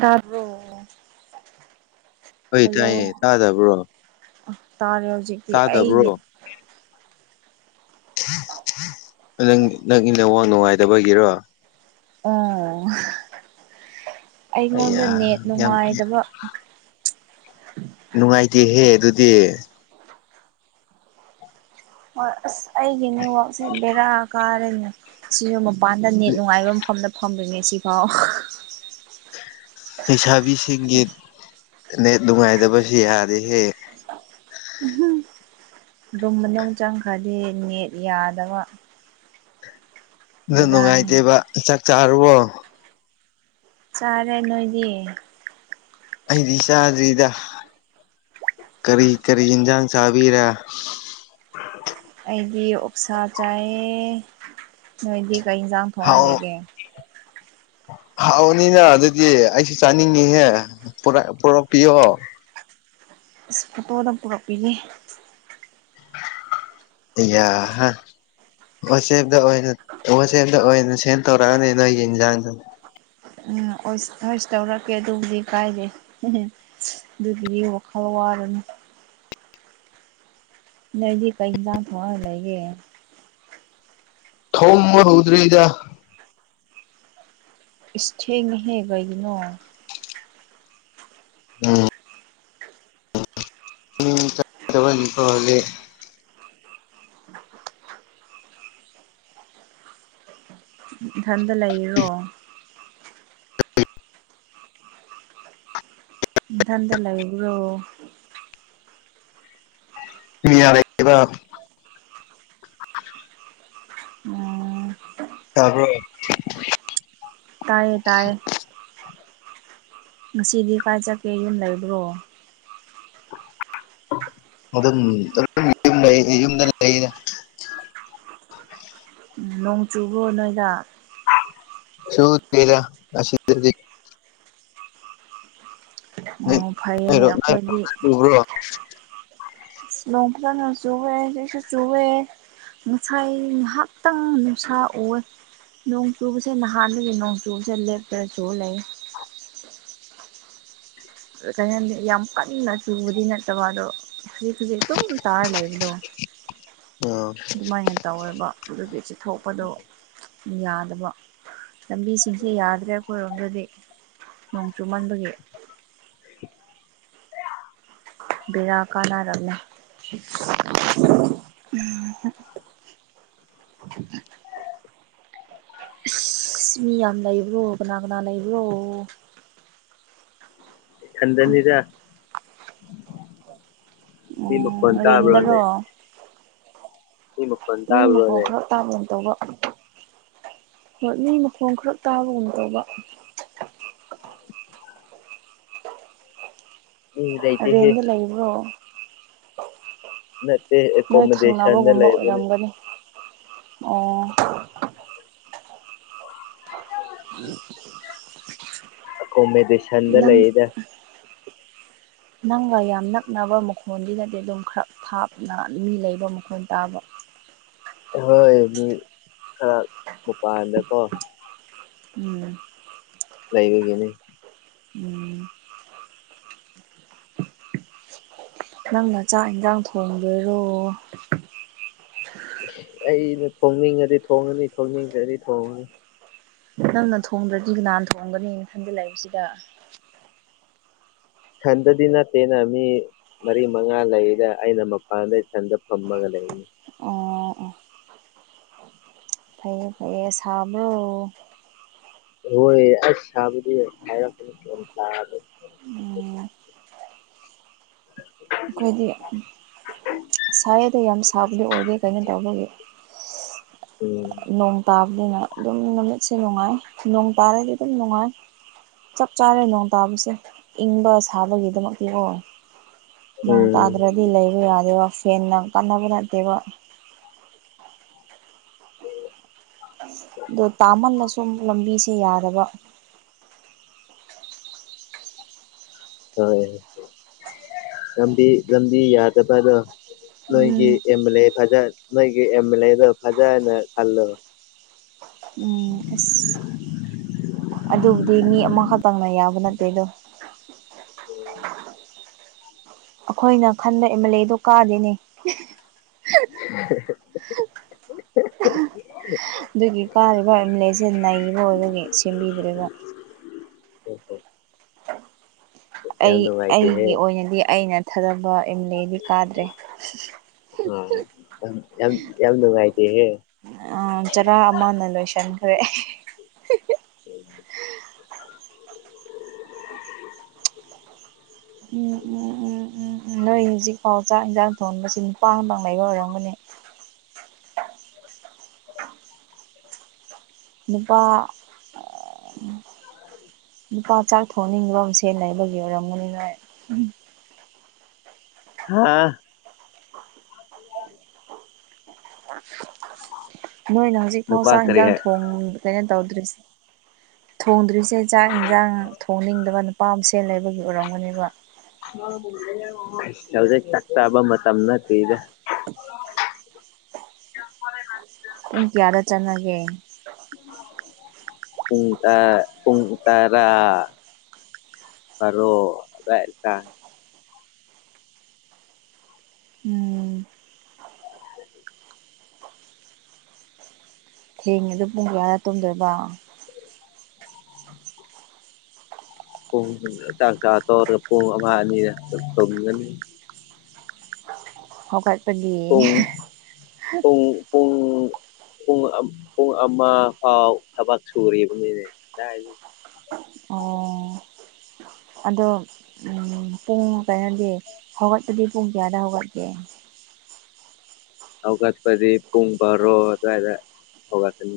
ꯇꯥꯕ꯭ꯔꯣ ꯍꯣꯏ ꯍꯜꯂꯣ ꯇꯥꯏꯌꯦ ꯇꯥꯗꯕ꯭ꯔꯣ ꯇꯥꯔꯦ ꯍꯧꯖꯤꯛ ꯇꯥꯗꯕ꯭ꯔꯣ ꯅꯪ ꯅꯪ ꯅꯦꯛꯋꯥꯛ ꯅꯨꯡꯉꯥꯏꯇꯕꯒꯤꯔꯣ ꯑꯣ ꯑꯩꯉꯣꯟꯗ ꯑꯩꯌꯥ ꯅꯦꯠ ꯌꯥꯝ ꯅꯨꯡꯉꯥꯏꯇꯕ ꯅꯨꯡꯉꯥꯏꯇꯦꯍꯦ ꯑꯗꯨꯗꯤ ꯍ ꯑꯁ ꯑꯩꯒꯤꯅꯦꯋꯥꯛꯁꯦ ꯕꯦꯔꯥ ꯀꯥꯔꯦꯅꯦ ꯁꯤ ꯃꯄꯥꯟꯗ ꯅꯦꯠ ꯅꯨꯡꯉꯥꯏꯕ ꯃꯐꯝꯗ ꯐꯪꯗ꯭ꯔꯤꯅꯦ ꯁꯤꯐꯥꯎ ꯂꯩꯁꯥꯕꯤꯁꯤꯡꯒꯤ ꯅ ꯅꯨꯡꯉꯥꯏꯇꯕꯁꯨ ꯌꯥꯔꯦꯍꯦ ꯎꯝ ꯔꯨꯝ ꯃꯅꯨꯡ ꯆꯪꯈ꯭ꯔꯗꯤ ꯅꯦꯠ ꯌꯥꯗꯕ ꯑꯗꯨ ꯕꯦꯔꯥꯅꯤ ꯅꯨꯡꯉꯥꯏꯇꯦꯕ ꯆꯥꯛ ꯆꯥꯔꯨꯕꯣ ꯆꯥꯔꯦ ꯅꯣꯏꯗꯤ ꯑꯩꯗꯤ ꯏꯆꯥꯗ꯭ꯔꯤꯗ ꯀꯔꯤ ꯀꯔꯤ ꯌꯦꯟꯁꯥꯡ ꯆꯥꯕꯤꯔ ꯑꯩꯗꯤ ꯑꯣꯛꯁꯥ ꯆꯥꯏꯑ ꯅꯣꯏꯗꯤ ꯀ ꯏꯟꯁꯥꯡ ꯍꯥꯎ ꯊꯣꯛꯍꯟꯂꯩꯒꯦ ꯍꯥꯎꯅꯤꯅ ꯑꯗꯨꯗꯤ ꯑꯩꯁꯨ ꯆꯥꯅꯤꯡꯉꯤꯍꯦ ꯄꯨꯔꯛꯄꯤꯌꯣ ꯑꯁ ꯐꯣꯇꯣꯗ ꯄꯨꯔꯛꯄꯤꯒꯦ ꯌꯥ ꯋꯥꯆꯦꯞꯇ ꯑꯣꯏꯅ ꯋꯥꯆꯦꯞꯇ ꯑꯣꯏꯅ ꯁꯦꯟ ꯇꯧꯔꯛꯑꯅꯤ ꯅꯣꯏꯒꯤ ꯌꯦꯟꯖꯥꯡꯁ ꯎꯝ ꯍꯣꯏꯁ ꯇꯧꯔꯛꯀꯦ ꯑꯗꯨꯕꯨꯗꯤ ꯀꯥꯏꯗꯦ ꯎ ꯑꯗꯨꯗꯒꯤꯕ ꯈꯋꯥꯅ ꯂꯩꯗꯤ ꯀ ꯏꯖꯥ ꯊ ꯂꯩꯒꯦ ꯊꯧ ꯍ ꯍꯧꯗ꯭ꯔꯔꯤ ꯏꯗ ꯏꯁꯦꯡꯍꯦꯕꯒꯤꯅꯣ ꯎꯝ ꯆꯠ ꯇꯕꯅꯤ ꯀꯍꯦ ꯏꯊꯟꯇ ꯂꯩꯔꯣ ꯊꯥꯟꯗ ꯂꯒꯦꯕ꯭ꯔꯣ ꯃꯤ ꯌꯥꯔꯕ ꯎꯝ ꯇꯥꯔꯕꯣ ꯇꯥꯏꯌꯦ ꯇꯥꯏꯌꯦ ꯉꯁꯤꯗꯤ ꯀꯥꯏ ꯆꯠꯀꯦ ꯌꯨꯝ ꯂꯩꯕ꯭ꯔꯣ ꯌꯨꯝꯗ ꯂꯩ ꯅꯣꯡ ꯆꯨꯕ ꯅꯣꯏꯗ ꯁꯨꯔ ꯑꯁꯤ ꯑꯣ ꯐꯩꯌꯦꯅꯦ ꯑꯩꯈꯣꯏꯗꯤ ꯎꯕ꯭ꯔꯣ ꯂꯣꯡꯄ꯭ꯔꯊꯅꯁꯨꯨꯦꯁꯨ ꯆꯨ ꯉꯁꯥꯏ ꯉꯥꯏꯍꯥꯛꯇꯪ ꯅꯨꯡꯁꯥ ꯑꯣꯏ ꯅꯣꯡꯆꯨꯕꯁꯦ ꯅꯍꯥꯟꯗꯒꯤ ꯅꯣꯡꯆꯨꯕꯁꯦ ꯂꯦꯞꯄꯗꯁꯨ ꯂꯩ ꯀꯩꯅꯣꯅꯤ ꯌꯥꯝ ꯀꯟꯅ ꯆꯨꯕꯗꯤ ꯅꯠꯇꯕ ꯑꯗꯣ ꯍꯧꯖꯤꯛ ꯍꯧꯖꯤꯛ ꯑꯗꯨꯝ ꯇꯥꯔ ꯂꯩꯕꯗꯣ ꯑꯗꯨꯃꯥꯏꯅ ꯇꯧꯋꯦꯕ ꯑꯗꯨꯒꯤ ꯆꯤꯊꯣꯛꯄꯗꯣ ꯌꯥꯗꯕ ꯂꯝꯕꯤꯁꯤꯡꯁꯦ ꯌꯥꯗ꯭ꯔꯦ ꯑꯩꯈꯣꯏꯔꯣꯝꯗꯗꯤ ꯅꯣꯡ ꯆꯨꯃꯟꯕꯒꯤ [inaudible] ꯕꯤꯔꯥ ꯀꯥꯟꯅꯔꯝꯃꯦ ꯑꯁ ꯃꯤ ꯌꯥꯝ ꯂꯩꯕ꯭ꯔꯣ ꯀꯅꯥꯒꯅꯥ ꯂꯩꯕ꯭ꯔꯣ ꯈꯟꯗꯅꯤꯗ ꯃꯤ ꯃ ꯐꯣꯟ ꯎꯝ ꯇ ꯍꯥꯏꯕꯣꯅꯦ ꯔꯦꯟꯗꯔꯣ ꯏꯕ ꯃꯤ ꯃ ꯐ ꯇꯥꯕꯒꯨꯝ ꯇꯧꯕ ꯍꯠ ꯃꯤ ꯃꯈꯣꯡ ꯈꯔ ꯇꯥꯕꯒꯨꯝ ꯇꯧꯕ ꯃꯤ ꯂꯩꯇꯦꯍꯦ ꯔꯦꯟꯗ ꯂꯩꯕ꯭ꯔꯣ ꯅꯠꯇꯦ ꯅꯣꯏ ꯑꯦꯀꯣꯃꯣꯗꯦꯁꯟꯗ ꯊꯪꯅꯕꯒꯨꯝꯕ ꯂꯩꯕꯅꯤ ꯑꯣꯏꯔꯝꯒꯅꯤ ꯑꯣ ꯑꯣ ꯀꯃꯦꯗ ꯅꯪ ꯑꯣ ꯅꯪꯒ ꯌꯥꯝ ꯅꯛꯅꯕ ꯃꯈꯣꯟꯗꯨꯅꯗꯤ ꯑꯗꯨꯝ ꯈꯔ ꯊꯥꯞꯅ ꯃꯤ ꯂꯩꯕ ꯃꯈꯣꯟ ꯇꯥꯕ ꯑꯍꯣꯏ ꯃꯤ ꯈꯔ ꯃꯄꯥꯟꯗꯀꯣ ꯎꯝ ꯂꯩꯕꯒꯦꯅꯦ ꯎꯝ ꯑ ꯅꯪꯅ ꯆꯥꯛ ꯏꯟꯁꯥꯡ ꯊꯣꯡꯕꯣꯏꯔꯣ ꯑꯩꯅ ꯊꯣꯡꯅꯤꯡꯉꯗꯤ ꯊꯣꯡꯉꯅꯤ ꯊꯣꯡꯅꯤꯡꯉꯗꯤ ꯊꯣꯡꯉꯅꯤ ꯅꯪꯅ ꯊꯣꯡꯗ꯭ꯔꯗꯤ ꯅꯍꯥꯟ ꯊꯣꯡꯒꯅꯦꯅ ꯈꯟꯖꯤꯜꯂꯛꯏꯕꯁꯤꯗ ꯈꯟꯗꯗꯤꯅꯇꯩꯅ ꯃꯤ ꯃꯔꯤ ꯃꯉꯥ ꯂꯩꯔꯒ ꯑꯩꯅ ꯃꯄꯥꯟꯗꯩ ꯁꯟꯗ ꯐꯝꯃꯒ ꯂꯩꯅꯤ ꯑꯣ ꯑꯣ ꯐꯩꯌꯦ ꯐꯩꯌꯦ ꯁꯥꯕ꯭ꯔꯨ ꯍꯣꯏ ꯑꯁꯕꯗꯤ ꯊ ꯎꯝ ꯑꯩꯈꯣꯏꯗꯤ ꯎ ꯁꯥꯏ ꯑꯗꯣ ꯌꯥꯝ ꯁꯥꯕꯗꯤ ꯑꯣꯏꯗꯦ ꯀꯩꯅꯣ ꯇꯧꯕꯒꯤ ꯎꯝ ꯅꯣꯡ ꯇꯥꯕꯅꯤꯅ ꯑꯗꯨꯝ ꯅꯨꯃꯤꯠꯁꯦ ꯅꯨꯡꯉꯥꯏ ꯅꯣꯡ ꯇꯥꯔꯗꯤ ꯑꯗꯨꯝ ꯅꯨꯡꯉꯥꯏ ꯆꯞ ꯆꯥꯔꯦ ꯅꯣꯡ ꯇꯥꯕꯁꯦ ꯏꯪꯕ ꯁꯥꯕꯒꯤꯗꯃꯛꯇꯀ ꯅꯣꯡ ꯎꯝ ꯇꯥꯗ꯭ꯔꯗꯤ ꯂꯩꯕ ꯌꯥꯗꯦꯕ ꯐꯦꯟꯅ ꯀꯥꯟꯅꯕ ꯅꯠꯇꯦꯕ ꯑꯗꯣ ꯇꯥꯃꯜꯂ ꯁꯨꯝ ꯂꯝꯕꯤꯁꯦ ꯌꯥꯗꯕ ꯍꯣꯏ ꯂꯝꯕꯤ ꯂꯝꯕꯤ ꯌꯥꯗ ꯄꯗ ꯅꯣꯏꯒꯤ ꯎꯝ ꯑꯦꯝ ꯑꯦꯜ ꯑꯦ ꯐꯖ ꯅꯣꯏꯒꯤ ꯑꯦꯝ ꯑꯦꯜ ꯑꯦꯗꯣ ꯐꯖꯅ ꯈꯜꯂꯣ ꯎꯝ ꯑꯁ [inaudible] ꯑꯗꯨꯕꯨꯗꯤ ꯃꯤ ꯑꯃꯈꯛꯇꯪꯅ ꯌꯥꯕ ꯅꯠꯇꯦ ꯑꯗꯣ ꯑꯩꯈꯣꯏꯅ ꯈꯟꯕ ꯑꯦꯝ ꯑꯦꯜ ꯑꯦꯗꯣ ꯀꯥꯗꯦꯅꯦ ꯎ ꯑꯗꯨꯒꯤ ꯀꯥꯔꯤꯕ ꯑꯦꯝ ꯑꯦꯜ ꯑꯦꯁꯦ ꯅꯩꯕ ꯑꯣꯏꯔꯒꯤ ꯁꯦꯝꯕꯤꯗꯅ ꯌꯥꯝ ꯑꯩ ꯅꯨꯡꯉꯥꯏꯇꯦꯍꯦ ꯑꯩꯒꯤ ꯑꯣꯏꯅꯗꯤ ꯑꯩꯅ ꯊꯥꯖꯕ ꯑꯦꯝ ꯑꯦꯜ ꯑꯦꯗꯤ ꯀꯥꯗ꯭ꯔꯦ ꯑ ꯌꯥꯝꯅ ꯃꯥꯥꯏꯇ ꯍꯦ ꯆꯔꯥ ꯑꯃꯅ ꯂꯣꯏꯁꯟ ꯑ ꯎ ꯎꯝ ꯎꯝ ꯎꯝ ꯎꯝ ꯅꯣꯏ ꯍꯧꯖꯤꯛꯐꯥꯎ ꯆꯥꯛ ꯏꯟꯖꯥꯡ ꯊꯣꯡꯕꯁꯤ ꯅꯨꯄꯥ ꯑꯃꯄꯥꯡ ꯂꯩꯕ ꯑꯣꯏꯔꯝꯒꯅꯤ ꯅꯨꯄꯥ ꯅꯨꯄꯥ ꯆ ꯊꯣꯛꯅꯤꯡꯕ ꯑꯁꯦ ꯂꯩꯕꯒꯤ ꯑꯣꯏꯔꯝꯒꯅꯤꯅ ꯍꯥꯥ ꯅꯣꯏꯅ ꯍꯧꯖꯤꯛ ꯐꯥꯎ ꯅꯨꯄꯥ ꯆꯥꯛ ꯀꯔꯤ ꯏꯟꯁꯥꯡ ꯍꯥꯏ ꯊꯣꯡ ꯁꯃꯥꯏꯩꯅ ꯇꯧꯗ꯭ꯔꯤꯁꯦ ꯊꯣꯡꯗ꯭ꯔꯤꯁꯦ ꯆꯥꯛ ꯏꯟꯁꯥꯡ ꯊꯣꯡꯅꯤꯡꯗꯕꯠꯇ ꯄꯄꯥꯥꯝꯁꯦ ꯂꯩꯕꯒꯤ ꯑꯣꯏꯔꯝꯒꯅꯦꯕ ꯑꯁ ꯍꯧꯖꯤꯛ ꯆꯥꯛꯇꯥꯕ ꯃꯇꯝ ꯅꯠꯇ꯭ꯔꯤꯗ ꯦꯃ ꯄꯨꯡ ꯀꯌꯥꯗ ꯆꯠꯅꯒꯦ ꯄꯨꯡ ꯇꯔ ꯄꯨꯡ ꯇꯔꯥ ꯇꯔꯨꯛ [unintelligible] ꯎꯝ ꯊꯦꯡꯉꯦꯗꯣ ꯄꯨꯡ ꯀꯌꯥꯗ ꯇꯨꯝꯗꯣꯏꯕ ꯄꯨꯡ ꯆꯥꯛ ꯆꯥ ꯇꫭꯛꯑꯒ ꯄꯨꯡ ꯑꯃ ꯑꯅꯤ ꯇꯨꯝꯒꯅꯤ ꯍ ꯀꯥꯏ [unintelligible] ꯄꯨꯡ ꯄꯨꯡ ꯄꯨꯡ ꯄꯨꯡ ꯑꯃ ꯄꯨꯡ ꯑꯃ ꯐꯥꯎ ꯊꯕꯛ ꯁꯨꯔꯤꯕꯅꯤꯅꯦ ꯑꯣ ꯑꯗꯣ ꯎꯝ ꯄꯨꯡ ꯀꯩꯅꯣꯗꯤ ꯍꯧꯒꯠꯄꯗꯤ ꯄꯨꯡ ꯀꯌꯥꯗ ꯍꯧꯒꯠꯀꯦ ꯍꯧꯒꯠꯄꯗꯤ ꯄꯨꯡ ꯕꯔꯣ ꯑꯗꯥꯏꯗ ꯍꯧꯒꯠꯄꯅꯤ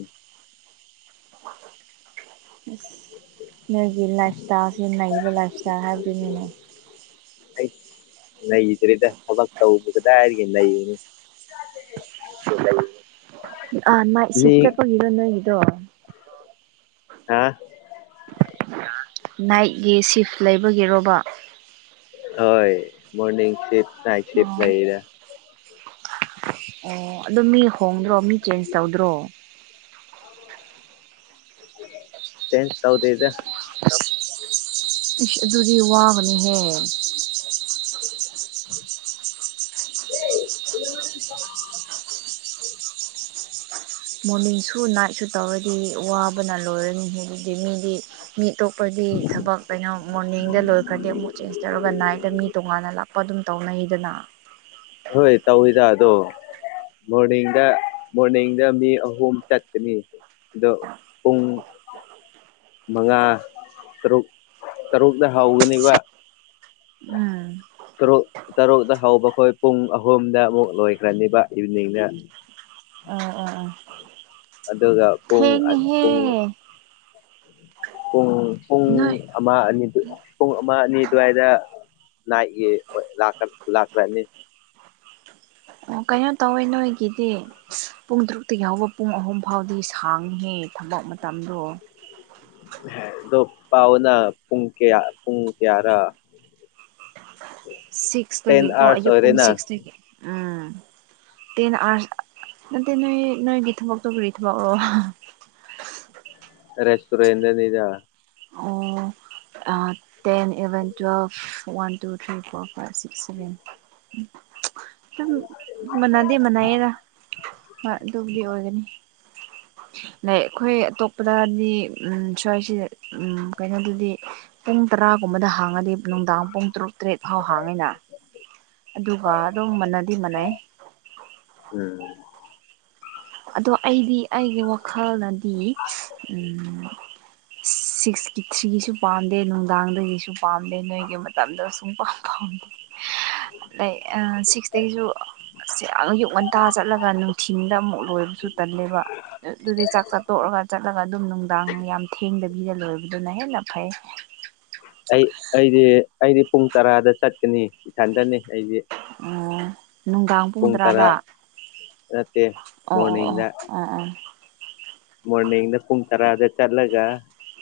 ꯅꯣꯏꯒꯤ ꯂꯥꯏꯐ ꯏꯁꯇꯥꯏꯜꯁꯤ ꯅꯩꯕ ꯂꯥꯏꯐ ꯏꯁꯇꯥꯏꯜ ꯍꯥꯏꯕꯗꯨꯅꯤꯅꯦ ꯑꯩꯁ ꯅꯩꯗ꯭ꯔꯦꯗ ꯊꯕꯛ ꯇꯧꯕ ꯀꯗꯥꯏꯗꯒ ꯅꯩꯕꯅꯣ [unintelligible] ꯑ ꯅ [unintelligible] ꯁꯤꯞ ꯆꯠꯄꯒꯤꯗꯣ ꯅꯣꯏꯒꯤꯗꯣ ꯍꯥ ꯅꯥꯏꯠꯒꯤ ꯁꯤꯐ ꯂꯩꯕꯒꯤꯔꯣꯕꯥ ꯍꯣꯏ ꯃꯣꯔꯅꯤꯡ ꯁꯤꯐ ꯅꯥꯠ ꯁꯤꯐ ꯑꯣ ꯂꯩꯗ꯫ ꯑꯣ ꯑꯗꯨ ꯃꯤ ꯍꯣꯡꯗ꯭ꯔꯣ ꯃꯤ ꯆꯦꯟꯖ ꯇꯧꯗ꯭ꯔꯣ ꯆ‌ꯦꯟꯁ ꯇꯧꯗꯦꯗ ꯏꯁꯁ ꯑꯗꯨꯗꯤ ꯋꯥꯕꯅꯤꯍꯦ [unintelligible] ꯎ [unintelligible] ꯃꯣꯔꯅꯤꯡꯁꯨ ꯅꯥꯏꯠꯁꯨ ꯇꯧꯔꯗꯤ ꯋꯥꯕꯅ ꯂꯣꯏꯔꯅꯤ ꯍ‌ꯦ ꯑꯗꯨꯗꯤ ꯃꯤꯗꯤ ꯃꯤ ꯑꯇꯣꯄꯒꯤ ꯊꯕꯛ ꯀꯩꯅꯣ ꯃꯣꯔꯅꯤꯡꯗ ꯂꯣꯏꯈ꯭ꯔꯗꯤ ꯑꯃꯨꯛ ꯆꯦꯟꯖ ꯇꯧꯔꯒ ꯅꯥꯏꯠꯇ ꯃꯤ ꯇꯣꯉꯥꯟꯅ ꯂꯥꯛ ꯀꯄ [unintelligible] ꯑꯗꯨꯝ ꯇꯧꯅꯩꯗꯅ ꯍꯣꯏ ꯇꯧꯋꯤꯗ ꯑꯗꯣ ꯃꯣꯔꯅꯤꯡꯗ ꯃꯣꯔꯅꯤꯡꯗ ꯃꯤ ꯑꯍꯣꯝ ꯆꯠꯀꯅꯤ ꯑꯗꯣ ꯄꯨꯡ ꯃꯉꯥ ꯇꯔꯨꯛ ꯇꯔꯨꯛꯇ ꯍꯧꯒꯅꯤꯕ ꯎꯝ ꯇꯔꯨꯛ ꯇꯔꯨꯛꯇ ꯍꯧꯕꯈꯣꯏ ꯄꯨꯡ ꯑꯍꯨꯝꯗ ꯑꯃꯨꯛ ꯂꯣꯏꯈ꯭ꯔꯅꯤꯕ ꯏꯚꯤꯅꯤꯡꯅ ꯎꯝ [unintelligible] ꯎꯝ ꯎꯝ ꯑꯗꯨꯒ ꯄꯨꯡ ꯄꯨꯡ ꯄꯨꯡ ꯄꯨꯡ ꯅ [unintelligible] ꯑꯃ ꯑꯅꯤꯗꯨ ꯄꯨꯡ ꯑꯃ ꯑꯅꯤ ꯑꯗꯨꯋꯥꯏꯗ ꯅꯥꯏ ꯂꯥꯛꯈ꯭ꯔꯅꯤ [unintelligible] ꯑꯣ ꯀꯩꯅꯣ ꯇꯧꯋꯦ ꯅꯣꯏꯒꯤꯗꯤ ꯄꯨꯡ ꯇꯔꯨꯛꯇꯒꯤ ꯍꯧꯕ ꯄꯨꯡ ꯑꯍꯨꯝ ꯐꯥꯎꯗꯤ ꯁꯥꯡꯍꯦ ꯊꯕꯛ ꯃꯇꯝꯗꯣ ꯑꯗꯣ ꯄꯥꯎꯅ ꯄꯨꯡ ꯀꯌꯥ ꯄꯨꯡ ꯀꯌꯥꯔ ꯇꯦꯟ ꯁꯤꯛꯁꯇꯒꯤꯀꯣ ꯑꯥꯋꯔꯁ ꯑꯌꯨꯛ ꯄꯨꯡ ꯑꯣꯏꯔꯦꯅ ꯁꯤꯛꯁꯇꯒꯤ ꯎꯝ [inaudible] ꯇꯦꯟ ꯅ [unintelligible] ꯅꯣꯏ ꯅꯣꯏ ꯒꯤ ꯊꯕ ꯇꯣꯔꯤ ꯊꯕꯣ ꯔꯦꯁꯇꯨꯔ‌ꯦꯟ ꯗꯅꯤꯗ ꯑꯣ ten eleven twelve one two three four five six seven ꯎ [unintelligible] ꯑꯗꯨꯝ ꯃꯅꯗꯦ ꯃꯅꯥꯩꯌꯦꯗ ꯑꯗꯨꯕꯨꯗꯤ ꯑꯣꯏꯒꯅꯤ ꯂꯩ ꯑꯩꯈꯣꯏ ꯑꯇꯣꯞꯄꯗꯗꯤ ꯎꯝ ꯁ꯭ꯋꯥꯏꯁꯤ ꯎꯝ ꯀꯩꯅꯣꯗꯨꯗꯤ ꯄꯨꯡ ꯇꯔꯥꯒꯨꯝꯕꯗ ꯍꯥꯡꯉꯗꯤ ꯅꯨꯡꯗꯥꯡ ꯄꯨꯡ ꯇꯔꯨꯛ ꯇꯔꯦꯠ ꯐꯥꯎ ꯍꯥꯡꯉꯤꯅ꯫ ꯑꯗꯨꯒ ꯑꯗꯨꯝ ꯃꯅꯗꯤ ꯃꯥꯟꯅꯩ꯫ ꯎꯝ ꯑꯗꯣ ꯑꯩꯗꯤ ꯑꯩꯒꯤ ꯋꯥꯈꯜꯅꯗꯤ꯫ [inaudible] ꯁꯤꯛꯁꯀꯤ ꯊ꯭ꯔꯤꯒꯤꯁꯨ ꯄꯥꯝꯗꯦ ꯅꯨꯡꯗꯥꯡꯗꯒꯤꯁꯨ ꯄꯥꯝꯗꯦ ꯅꯣꯏꯒꯤ ꯃꯇꯝꯗ ꯁꯨꯡ ꯄꯥꯝ ꯄꯥꯝꯗꯦ꯫ [inaudible] ꯂꯛ ꯁꯤꯛꯁꯇꯒꯤꯁꯨ ꯑꯁ ꯌꯥꯝꯌꯛ ꯉꯟꯇꯥ ꯆꯠꯂꯒ ꯅꯨꯡꯊꯤ ꯊꯣꯏꯕꯁꯨ ꯇꯜꯂꯦꯕ꯫ ꯑꯗꯨꯗꯤ ꯆꯥꯛ ꯆꯥꯠꯇꯣꯛꯑꯒ ꯆꯠꯂꯒ ꯑꯗꯨꯝ ꯅꯨꯡꯗꯥꯡ ꯌꯥꯝ ꯊꯦꯡꯗꯕꯤꯗ ꯂꯣꯏꯕꯗꯨꯅ ꯍꯦꯟꯅ ꯐꯩ꯫ ꯑꯩ ꯑꯩꯗꯤ ꯑꯩꯗꯤ ꯄꯨꯡ ꯇꯔꯥꯗ ꯆꯠꯀꯅꯤ꯫ ꯏꯊꯟꯗꯅꯤ ꯑꯩꯁꯦ ꯑꯣ ꯅꯨꯡꯗꯥꯡ ꯄꯨꯡ ꯇꯔꯥ꯫ ꯇꯔꯥꯗ ꯅꯠꯇꯦ ꯑꯣ ꯑꯣ ꯑꯣ ꯃꯣꯔꯅꯤꯡꯗ ꯑꯣ ꯑꯣ ꯃꯣꯔꯅꯤꯡꯗ ꯄꯨꯡ ꯇꯔꯥꯗ ꯆꯠꯂꯒ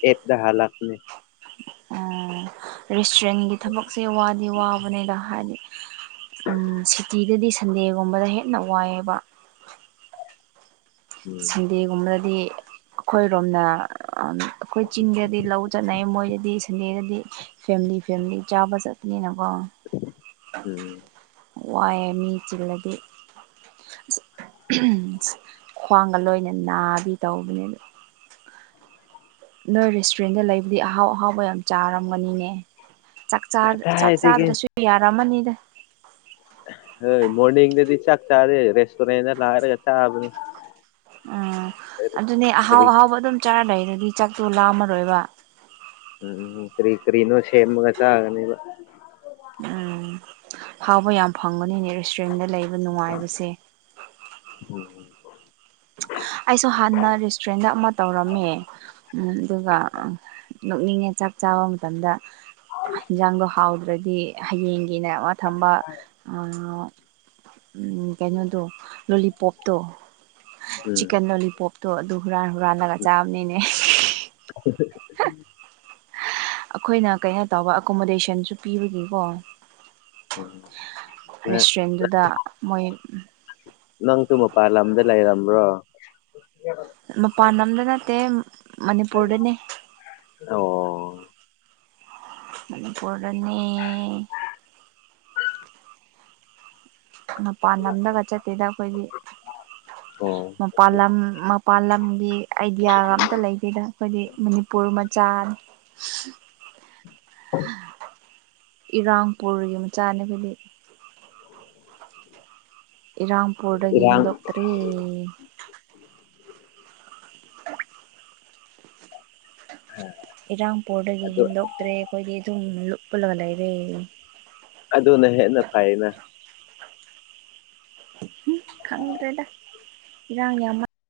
ꯑꯦꯠꯗꯍ ꯂꯥꯛꯅꯤ꯫ ꯔꯦꯁꯇꯨꯔꯦꯟꯒꯤ ꯊꯕꯛꯁꯦ ꯋꯥꯗꯤ ꯋꯥꯕꯅꯤꯗ ꯍꯥꯏꯗꯤ ꯎꯝ ꯁꯤꯇꯤꯗꯗꯤ ꯁꯟꯗꯦꯒꯨꯝꯕꯗ ꯍꯦꯟꯅ ꯋꯥꯏꯑꯦꯕ꯫ ꯎꯝ ꯁꯟꯗꯦꯒꯨꯝꯕꯗꯗꯤ ꯑꯩꯈꯣꯏꯔꯣꯝꯅ ꯑꯩꯈꯣꯏ ꯆꯤꯡꯗꯗꯤ ꯂꯧ ꯆꯠꯅꯩ ꯃꯣꯏꯗꯗꯤ ꯁꯟꯗꯦꯗꯗꯤ ꯐꯦꯂꯤ ꯐꯦꯂꯤ ꯆꯥꯕ ꯆꯠꯄꯅꯤꯅꯀꯣ꯫ ꯎꯝ ꯋꯥꯏꯑꯦ ꯃꯤ ꯆꯤꯜꯂꯗꯤ ꯑꯁ ꯑ ꯈ꯭ꯋꯥꯡꯒ ꯂꯣꯏꯅ ꯅꯥꯗꯤ ꯇꯧꯕꯅꯦꯕ ꯅꯣꯏ ꯔꯦꯁꯇꯨꯔꯦꯟꯗ ꯂꯩꯕꯨꯗꯤ ꯑꯍꯥꯎ ꯑꯍꯥꯎꯕ ꯌꯥꯝ ꯆꯥꯔꯝꯒꯅꯤꯅꯦ꯫ ꯆꯥꯛ ꯆꯥꯛ ꯀꯗꯥꯏꯗꯒꯤ ꯆꯥꯕꯗꯁꯨ ꯌꯥꯔꯝꯃꯅꯤꯗ꯫ ꯍꯣꯏ ꯃꯣꯔꯅꯤꯡꯗꯗꯤ ꯆꯥꯛ ꯆꯥꯔꯦ ꯔꯦꯁꯇꯨꯔꯦꯟꯗ ꯂꯥꯛꯔꯒ ꯆꯥꯕꯅꯦ꯫ ꯎꯝ ꯑꯗꯨꯅꯦ ꯑꯍꯥꯎ ꯀꯔꯤ ꯑꯍꯥꯎꯕ ꯑꯗꯨꯝ ꯆꯥꯔꯗ ꯑꯗꯨꯗꯤ ꯆꯥꯛꯇꯣ ꯂꯥꯝꯃꯔꯣꯏꯕ ꯎꯝ ꯀꯔꯤ ꯀꯔꯤꯅꯣ ꯁꯦꯝꯃꯒ ꯆꯥꯒꯅꯦꯕ꯫ ꯎꯝ ꯐꯥꯎꯕ ꯌꯥꯝ ꯐꯪꯒꯅꯤꯅꯦ ꯔꯦꯁꯇꯨꯔꯦꯟꯗ ꯂꯩꯕ ꯅꯨꯡꯉꯥꯏꯕꯁꯦ꯫ [inaudible] ꯑꯩꯁꯨ ꯍꯥꯟꯅ ꯔꯦꯁꯇꯨꯔꯦꯟꯗ ꯑꯃ ꯇꯧꯔꯝꯃꯦ꯫ ꯑꯗꯨꯒ ꯅꯣꯛꯅꯤꯡꯉꯦ ꯆꯥꯛ ꯆꯥꯕ ꯃꯇꯝꯗ ꯏꯟꯖꯥꯡꯗꯣ ꯍꯥꯎꯗ꯭ꯔꯗꯤ ꯍꯌꯦꯡꯒꯤꯅꯦ ꯋꯥ ꯊꯝꯕ ꯎꯝ ꯀꯩꯅꯣꯗꯣ ꯂꯣꯂꯤꯄꯣꯞꯇꯣ ꯎꯝ ꯆꯤꯛꯀꯟ ꯂꯣꯂꯤꯄꯣꯞ ꯇꯣ ꯑꯗꯨ ꯍꯨꯔꯥꯟ ꯍꯨꯔꯜꯂꯒ ꯆꯥꯕꯅꯤꯅꯦ꯫ [inaudible] ꯑꯩꯈꯣꯏꯅ ꯀꯩꯅꯣ ꯇꯧꯕ ꯑꯦꯀꯣꯃꯣꯗꯦꯁꯟꯁꯨ ꯄꯤꯕꯒꯤꯀꯣ꯫ [inaudible] ꯔꯦꯁꯇꯨꯔꯦꯟꯗꯨꯗ ꯃꯣꯏ ꯅꯪꯁꯨ ꯃꯄꯥꯥꯟ ꯂꯝꯗ ꯂꯩꯔꯝꯕ꯭ꯔꯣ꯫ ꯃꯄꯥꯟ ꯂꯝꯗ ꯅꯠꯇꯦ ꯃꯅꯤꯄꯨꯔꯗꯅꯦ꯫ ꯑꯣ ꯃꯅꯤꯄꯨꯔꯔꯅꯤ꯫ ꯃꯄꯥꯥꯟ ꯂꯝꯗꯒ ꯆꯠꯇꯦꯗ ꯑꯩꯈꯣꯏꯒꯤ ꯑꯣ ꯃꯄꯥꯥꯟ ꯂꯝ ꯃꯄꯥꯥꯟ ꯂꯝꯒꯤ ꯑꯥꯏꯗꯤꯌꯥꯒ ꯑꯝꯇ ꯂꯩ꯫ ꯁꯤꯗ ꯑꯩꯈꯣꯏꯗꯤ ꯃꯅꯤꯄꯨꯔ ꯃꯆꯥꯥꯟ ꯏꯔꯥꯡꯄꯨꯔꯒꯤ ꯃꯆꯥꯅꯦ ꯑꯩꯈꯣꯏꯗꯤ꯫ [inaudible] ꯏꯔꯥꯝꯄꯨꯔꯗꯒꯤ ꯏꯔꯥꯡ ꯍꯦꯟꯗꯣꯛꯇ꯭ꯔꯤ꯫ [inaudible] [unintelligible] [inaudible] ꯏꯔꯥꯡꯄꯨꯔꯗꯒꯤ ꯑꯗꯨ ꯍꯦꯟꯗꯣꯛꯇ꯭ꯔꯦ ꯑꯩꯈꯣꯏꯗꯤ ꯑꯗꯨꯨꯝ ꯂꯨꯞꯄꯂꯒ ꯂꯩꯔꯦ ꯑꯗꯨꯅ ꯍꯦꯟꯅ ꯐꯩꯅ ꯎꯝ ꯈꯪꯗ꯭ꯔꯦꯗ ꯏꯔꯥꯡ ꯌꯥꯝꯃ